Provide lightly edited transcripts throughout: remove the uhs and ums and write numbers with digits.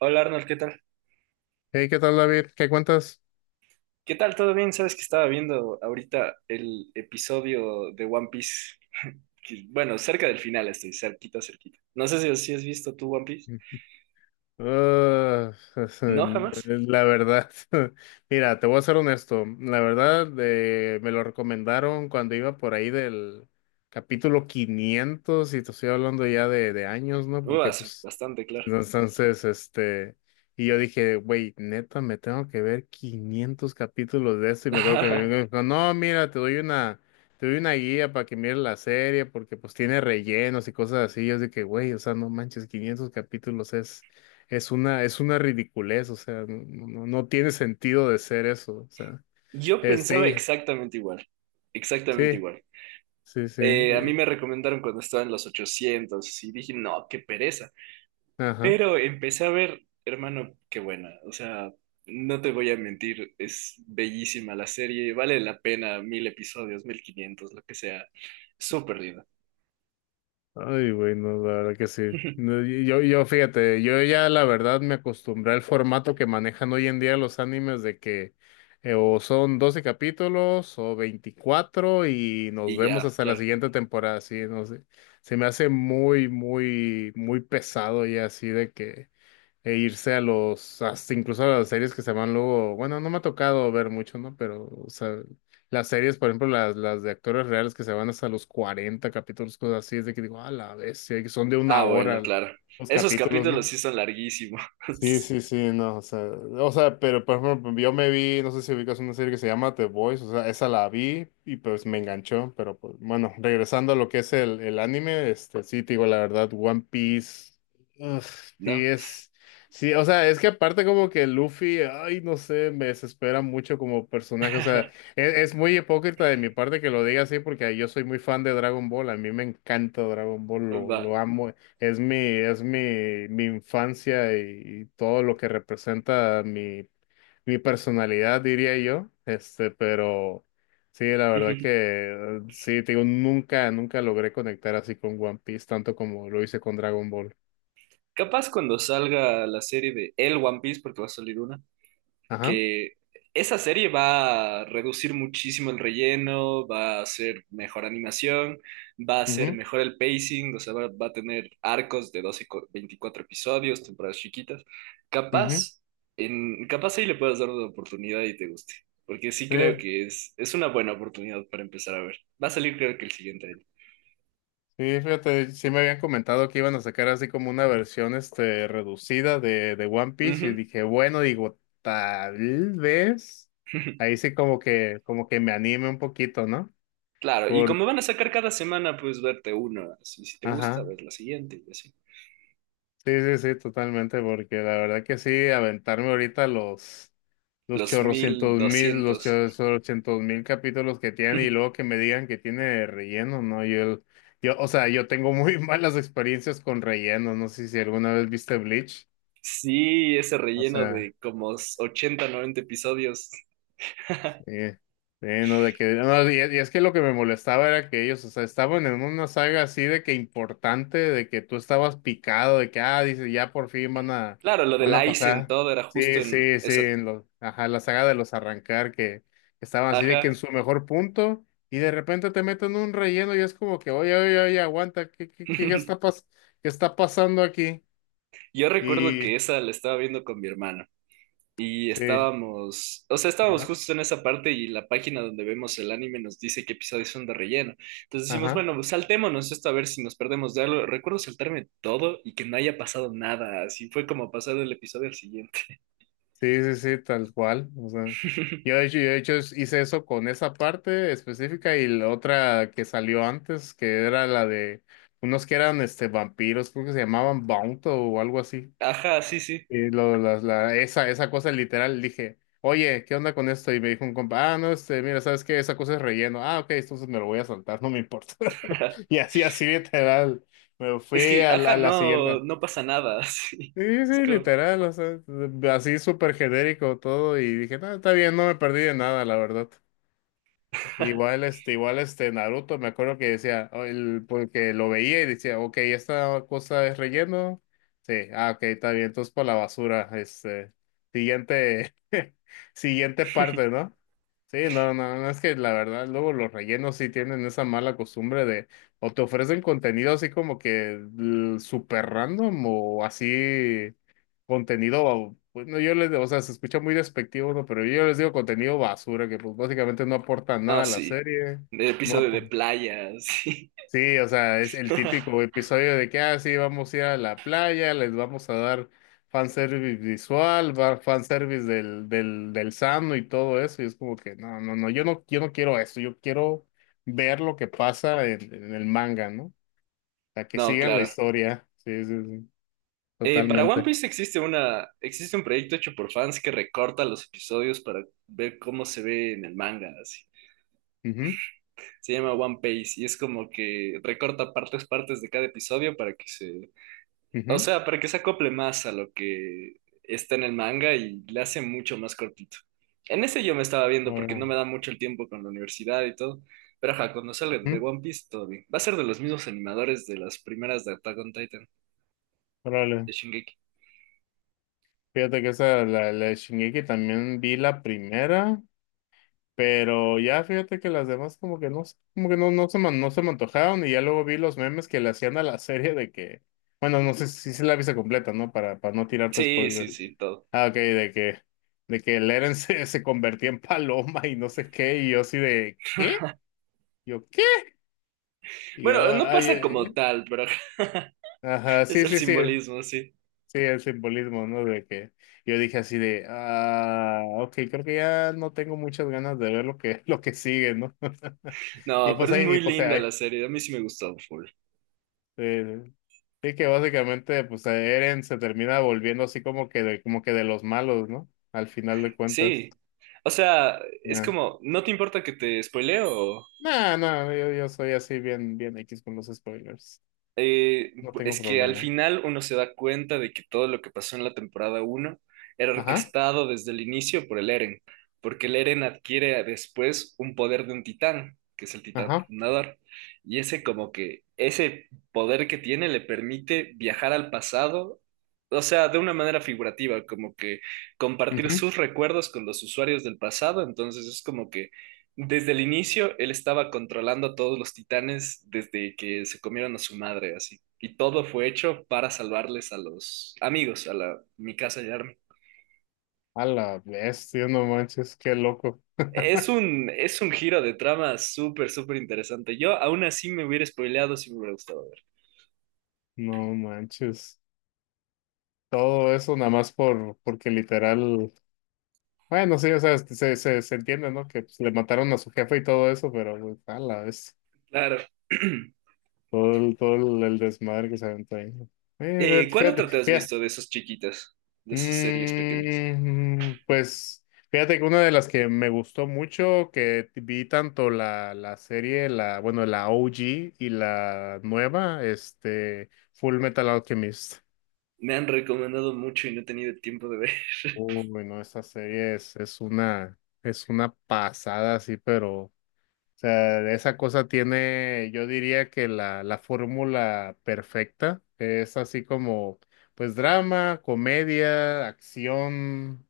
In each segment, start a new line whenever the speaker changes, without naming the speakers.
Hola Arnold, ¿qué tal?
Hey, ¿qué tal, David? ¿Qué cuentas?
¿Qué tal? ¿Todo bien? Sabes que estaba viendo ahorita el episodio de One Piece. Bueno, cerca del final estoy, cerquita, cerquita. No sé si has visto tú One Piece.
Ah,
No, jamás.
la verdad, mira, te voy a ser honesto. La verdad, me lo recomendaron cuando iba por ahí del capítulo 500, y te estoy hablando ya de años, ¿no? Porque
Uas,
pues.
bastante claro.
Entonces, y yo dije, güey, neta, me tengo que ver 500 capítulos de esto. Y me acuerdo que mi amigo me dijo, no, mira, te doy una guía para que mires la serie, porque pues tiene rellenos y cosas así. Yo dije, güey, o sea, no manches, 500 capítulos es una ridiculez. O sea, no, no, no, no tiene sentido de ser eso. O sea,
Yo pensaba
este,
exactamente igual, exactamente
sí,
igual.
sí, sí,
A mí me recomendaron cuando estaba en los 800 y dije, no, qué pereza.
ajá.
Pero empecé a ver, hermano, qué buena. O sea, no te voy a mentir, es bellísima la serie, vale la pena 1000 episodios, 1500, lo que sea. Súper linda.
Ay, güey, no, la verdad que sí. No, Yo, fíjate, yo ya, la verdad, me acostumbré al formato que manejan hoy en día los animes, de que o son 12 capítulos o 24, y nos
Y
vemos
ya,
hasta la
claro.
siguiente temporada. Sí, no sé. Se me hace muy, muy, muy pesado ya, así de que e irse a los, hasta incluso a las series que se van luego. Bueno, no me ha tocado ver mucho, ¿no? Pero, o sea, las series, por ejemplo, las de actores reales, que se van hasta los 40 capítulos, cosas así, es de que digo, a la bestia, que son de
Ah,
una
bueno,
hora
claro.
los
Esos
capítulos,
capítulos
¿no?
sí son larguísimos.
Sí, sí, sí, no. O sea, pero por ejemplo, yo me vi, no sé si ubicas una serie que se llama The Boys. O sea, esa la vi y pues me enganchó. Pero pues, bueno, regresando a lo que es el anime, sí, te digo la verdad, One Piece, ugh, sí
¿No?
es. Sí, o sea, es que aparte como que Luffy, ay, no sé, me desespera mucho como personaje. O sea, es muy hipócrita de mi parte que lo diga así, porque yo soy muy fan de Dragon Ball. A mí me encanta Dragon Ball,
Va.
lo amo. Es mi infancia y todo lo que representa mi personalidad, diría yo. Pero sí, la verdad que sí, te digo, nunca, nunca logré conectar así con One Piece, tanto como lo hice con Dragon Ball.
Capaz cuando salga la serie de El One Piece, porque va a salir una,
Ajá.
que esa serie va a reducir muchísimo el relleno, va a ser mejor animación, va a ser
Mhm.
mejor el pacing, o sea, va a tener arcos de 12 y 24 episodios, temporadas chiquitas.
Mhm.
Capaz, capaz ahí le puedas dar una oportunidad y te guste, porque sí creo que es una buena oportunidad para empezar a ver. Va a salir creo que el siguiente año.
Sí, fíjate, sí me habían comentado que iban a sacar así como una versión reducida de One Piece. Y
Ujú.
dije, bueno, digo, tal vez ahí sí como que me anime un poquito, ¿no?
Claro, y
Por,
como van a sacar cada semana, pues verte uno, así si te gusta,
ajá.
ver la siguiente y así.
Sí, sí, sí, totalmente, porque la verdad que sí, aventarme ahorita los
Los mil
chorrocientos mil
doscientos
capítulos que tienen, y luego que me digan que tiene relleno, ¿no? Yo, o sea, yo tengo muy malas experiencias con relleno. No sé si alguna vez viste Bleach.
Sí, ese
O
relleno
sea,
de como 80 90 episodios.
sí, sí, no, de que, no, y es que lo que me molestaba era que ellos, o sea, estaban en una saga así, de que importante, de que tú estabas picado, de que, ah, dice, ya por fin
Claro, lo del
van a
Aizen,
pasar.
todo era justo
Sí,
en
sí, sí,
esa.
en los, ajá, la saga de los arrancar, que estaban así de que en
Ajá.
su mejor punto, y de repente te meten un relleno, y es como que, oye, oye, oye, aguanta, ¿qué, qué, qué está pas, qué está pasando aquí?
Yo recuerdo que
Y,
esa la estaba viendo con mi hermano y
sí,
estábamos, o sea, estábamos
ajá,
justo en esa parte y la página donde vemos el anime nos dice qué episodios son de relleno. Entonces decimos,
ajá.
bueno, pues saltémonos esto a ver si nos perdemos de algo. Recuerdo saltarme todo y que no haya pasado nada. Así fue como pasar del episodio al siguiente.
Sí, sí, sí, tal cual. O sea, yo de hecho hice eso con esa parte específica, y la otra que salió antes, que era la de unos que eran vampiros, creo que se llamaban bounto o algo así.
Ajá, sí, sí.
Y lo, la- esa cosa literal, dije, oye, ¿qué onda con esto? Y me dijo un compa, ah, no, mira, ¿sabes qué? Esa cosa es relleno. Ah, ok, entonces me lo voy a saltar, no me importa. Y así, así literal. Me
Es
fui
que, ajá,
a la
no,
siguiente.
no pasa nada, sí.
Sí,
Es
sí,
como,
literal. O sea, así súper genérico todo, y dije, no, está bien, no me perdí de nada, la verdad. Igual, igual, Naruto, me acuerdo que decía, oh, porque lo veía y decía, ok, esta cosa es relleno, sí, ah, ok, está bien, entonces por la basura, siguiente, siguiente parte, ¿no? Sí, no, no, no, es que la verdad, luego los rellenos sí tienen esa mala costumbre de, o te ofrecen contenido así como que súper random, o así contenido. Pues no, yo les digo, o sea, se escucha muy despectivo, ¿no? Pero yo les digo contenido basura, que pues básicamente no aporta
no,
nada a la
sí,
serie.
de
No
episodio de
apo-
playa, sí.
Sí, o sea, es el típico episodio de que, ah, sí, vamos a ir a la playa, les vamos a dar fanservice visual, fanservice del, del, del sano y todo eso. Y es como que, no, no, no, yo no quiero eso, yo quiero ver lo que pasa en el manga, ¿no? O sea, que
No,
sigan la
claro.
historia, sí, sí, sí,
Para One
totalmente.
Piece existe un proyecto hecho por fans que recorta los episodios para ver cómo se ve en el manga, así.
Ujú,
Se llama One Piece y es como que recorta partes de cada episodio para que se, o
ujú,
sea, para que se acople más a lo que está en el manga y le hace mucho más cortito. En ese yo me estaba viendo porque no
ahora,
me da mucho el tiempo con la universidad y todo. Pero ajá, cuando salga el
ujú.
de One Piece, todo bien. Va a ser de los mismos animadores de las primeras de Attack on Titan,
Órale,
de Shingeki.
fíjate que esa, la, de Shingeki también vi la primera, pero ya, fíjate, que las demás como que no, como que no, no se me antojaron. Y ya luego vi los memes que le hacían a la serie de que, bueno, no sé si se la viste completa, ¿no? Para no tirarte
Sí, sí,
spoiler.
sí, todo.
Ah, ok, de que Eren se convertía en paloma y no sé qué, y yo así de, ¿qué? Yo, ¿qué? Y yo,
Bueno, no
ay,
pasa como
eh,
tal, pero
ajá,
es
sí,
el
sí, sí.
simbolismo, sí.
Sí, el simbolismo, ¿no? De que yo dije así de, ah, ok, creo que ya no tengo muchas ganas de ver lo que, lo que sigue, ¿no? Y
No, pero
pues
es
ahí, y
muy
pues
linda
ahí.
la serie. A mí sí me gustó full.
eh, Sí, que básicamente, pues, Eren se termina volviendo así como que de los malos, ¿no? Al final de cuentas.
Sí. O sea, es
Ya.
como, ¿no te importa que te spoileo?
No, no, yo soy así bien, bien X con los spoilers. No tengo
Es que al
problema.
final uno se da cuenta de que todo lo que pasó en la temporada uno era
Ajá,
orquestado desde el inicio por el Eren, porque el Eren adquiere después un poder de un titán, que es el titán
ajá.
fundador, y ese como que ese poder que tiene le permite viajar al pasado, o sea, de una manera figurativa, como que compartir
Ujú.
sus recuerdos con los usuarios del pasado, entonces es como que desde el inicio, él estaba controlando a todos los titanes desde que se comieron a su madre, así. Y todo fue hecho para salvarles a los amigos, a la Mikasa y Armin.
A la bestia, no manches, qué loco.
Es un, es un giro de trama súper, súper interesante. Yo aún así me hubiera spoileado si me hubiera gustado ver.
No manches. Todo eso nada más por, porque literal, bueno, sí, o sea, se entiende, ¿no? Que pues, le mataron a su jefe y todo eso, pero pues, a la vez,
Claro.
el desmadre que se aventó ahí, ¿no?
¿Cuál
Fíjate,
otra
fíjate,
te has visto
fíjate.
de esos chiquitas, de esas series pequeñas?
Pues fíjate que una de las que me gustó mucho, que vi tanto la serie, la, bueno, la OG y la nueva, Full Metal Alchemist.
Me han recomendado mucho y no he tenido tiempo de ver.
Uy, no, esta serie es una pasada, sí. Pero, o sea, esa cosa tiene, yo diría que la fórmula perfecta es así como pues, drama, comedia, acción.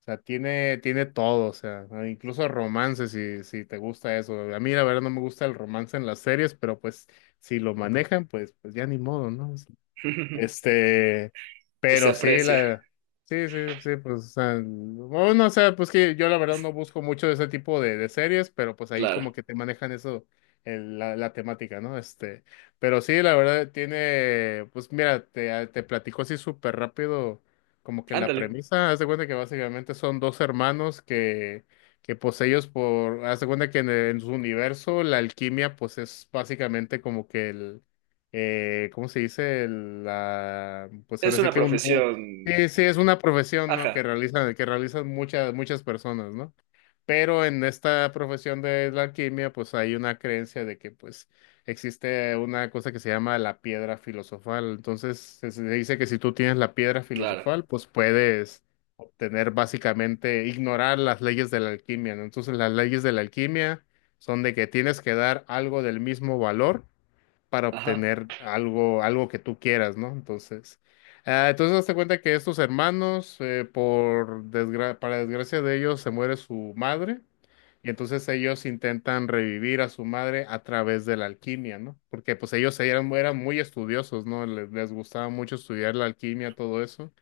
O sea, tiene todo. O sea, ah, incluso romance, si te gusta eso. A mí, la verdad, no me gusta el romance en las series, pero pues, si lo manejan, pues, ya ni modo, ¿no? Este,
Se
pero sí,
aprecia,
sí, sí, sí, pues, o sea, bueno, o sea, pues, que yo la verdad no busco mucho de ese tipo de series, pero pues ahí
claro.
como que te manejan eso, la, la temática, ¿no? Pero sí, la verdad tiene. Pues mira, te platico así súper rápido, como que la
Ándale.
premisa. Haz de cuenta que básicamente son dos hermanos que, pues ellos por... Haz de cuenta que en su universo, la alquimia pues es básicamente como que el ¿cómo se dice? La, pues
Es
ahora sí
una
que un. Sí,
profesión.
sí, es una profesión, ¿no?
Ajá,
Que realizan muchas, muchas personas, ¿no? Pero en esta profesión de la alquimia, pues hay una creencia de que, pues, existe una cosa que se llama la piedra filosofal. Entonces, se dice que si tú tienes la piedra
claro.
filosofal, pues puedes obtener básicamente, ignorar las leyes de la alquimia, ¿no? Entonces, las leyes de la alquimia son de que tienes que dar algo del mismo valor para
Ajá.
obtener algo, algo que tú quieras, ¿no? Entonces, ah, entonces hazte cuenta que estos hermanos, para desgracia de ellos, se muere su madre. Y entonces ellos intentan revivir a su madre a través de la alquimia, ¿no? Porque pues ellos eran muy estudiosos, ¿no? Les gustaba mucho estudiar la alquimia, todo eso.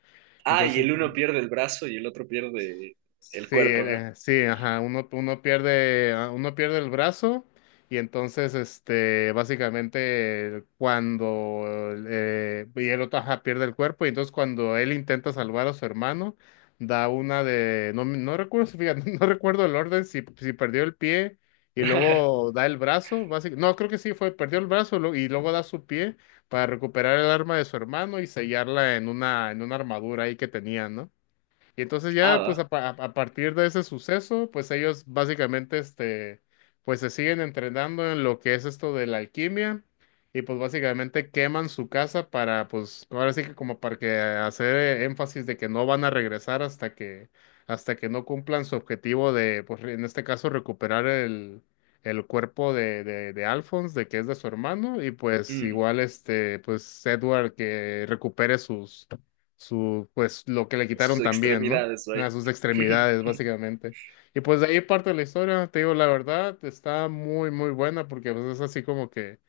Ah, y
Entonces,
el uno pierde el brazo y el otro pierde el
sí,
cuerpo, ¿no?
sí, ajá, uno pierde el brazo. Y entonces, este, básicamente cuando y el otro, ajá, pierde el cuerpo. Y entonces cuando él intenta salvar a su hermano, da una de, no, no recuerdo, fíjate, no recuerdo el orden, si perdió el pie y luego da el brazo, básicamente. No, creo que sí fue, perdió el brazo, y luego da su pie para recuperar el arma de su hermano y sellarla en una armadura ahí que tenía, ¿no? Y entonces
Ah,
ya, pues
va.
a, a partir de ese suceso, pues ellos básicamente, pues se siguen entrenando en lo que es esto de la alquimia. Y pues básicamente queman su casa para, pues ahora sí que como para que hacer énfasis de que no van a regresar hasta que no cumplan su objetivo de, pues en este caso, recuperar el cuerpo de Alphonse, de que es de su hermano. Y pues
Mm,
igual, este, pues Edward, que recupere sus, su, pues lo que le
sus
quitaron también, ¿no?
extremidades, vaya.
A sus extremidades, básicamente. Y pues de ahí parte de la historia, te digo, la verdad, está muy, muy buena, porque pues, es así como que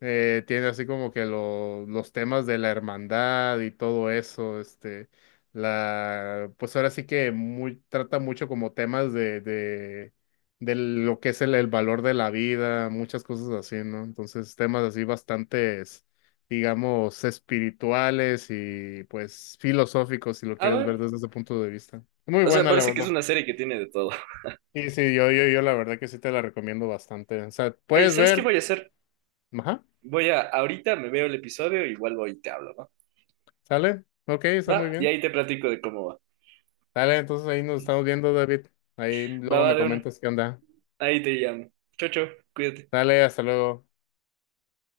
tiene así como que lo- los temas de la hermandad y todo eso, este, la, pues ahora sí que muy, trata mucho como temas de lo que es el valor de la vida, muchas cosas así, ¿no? Entonces, temas así bastantes, digamos, espirituales y pues filosóficos, si lo
A
quieres ver
ver.
desde ese punto de vista. Muy
O sea,
buena, la
parece que
verdad.
es una serie que tiene de todo.
Sí, sí, yo la verdad que sí, te la recomiendo bastante. O sea,
Ey,
puedes
¿sabes qué
ver,
voy a hacer?
ajá,
Voy a, ahorita me veo el episodio y vuelvo y te hablo, ¿va?
sale, ok, está muy
Va, y
bien.
ahí te platico de cómo va.
Dale, entonces ahí nos estamos viendo, David. Ahí
Va,
luego
va
me
de una.
comentas qué onda.
Ahí te llamo. Chau, chau. Cuídate.
Dale, hasta luego.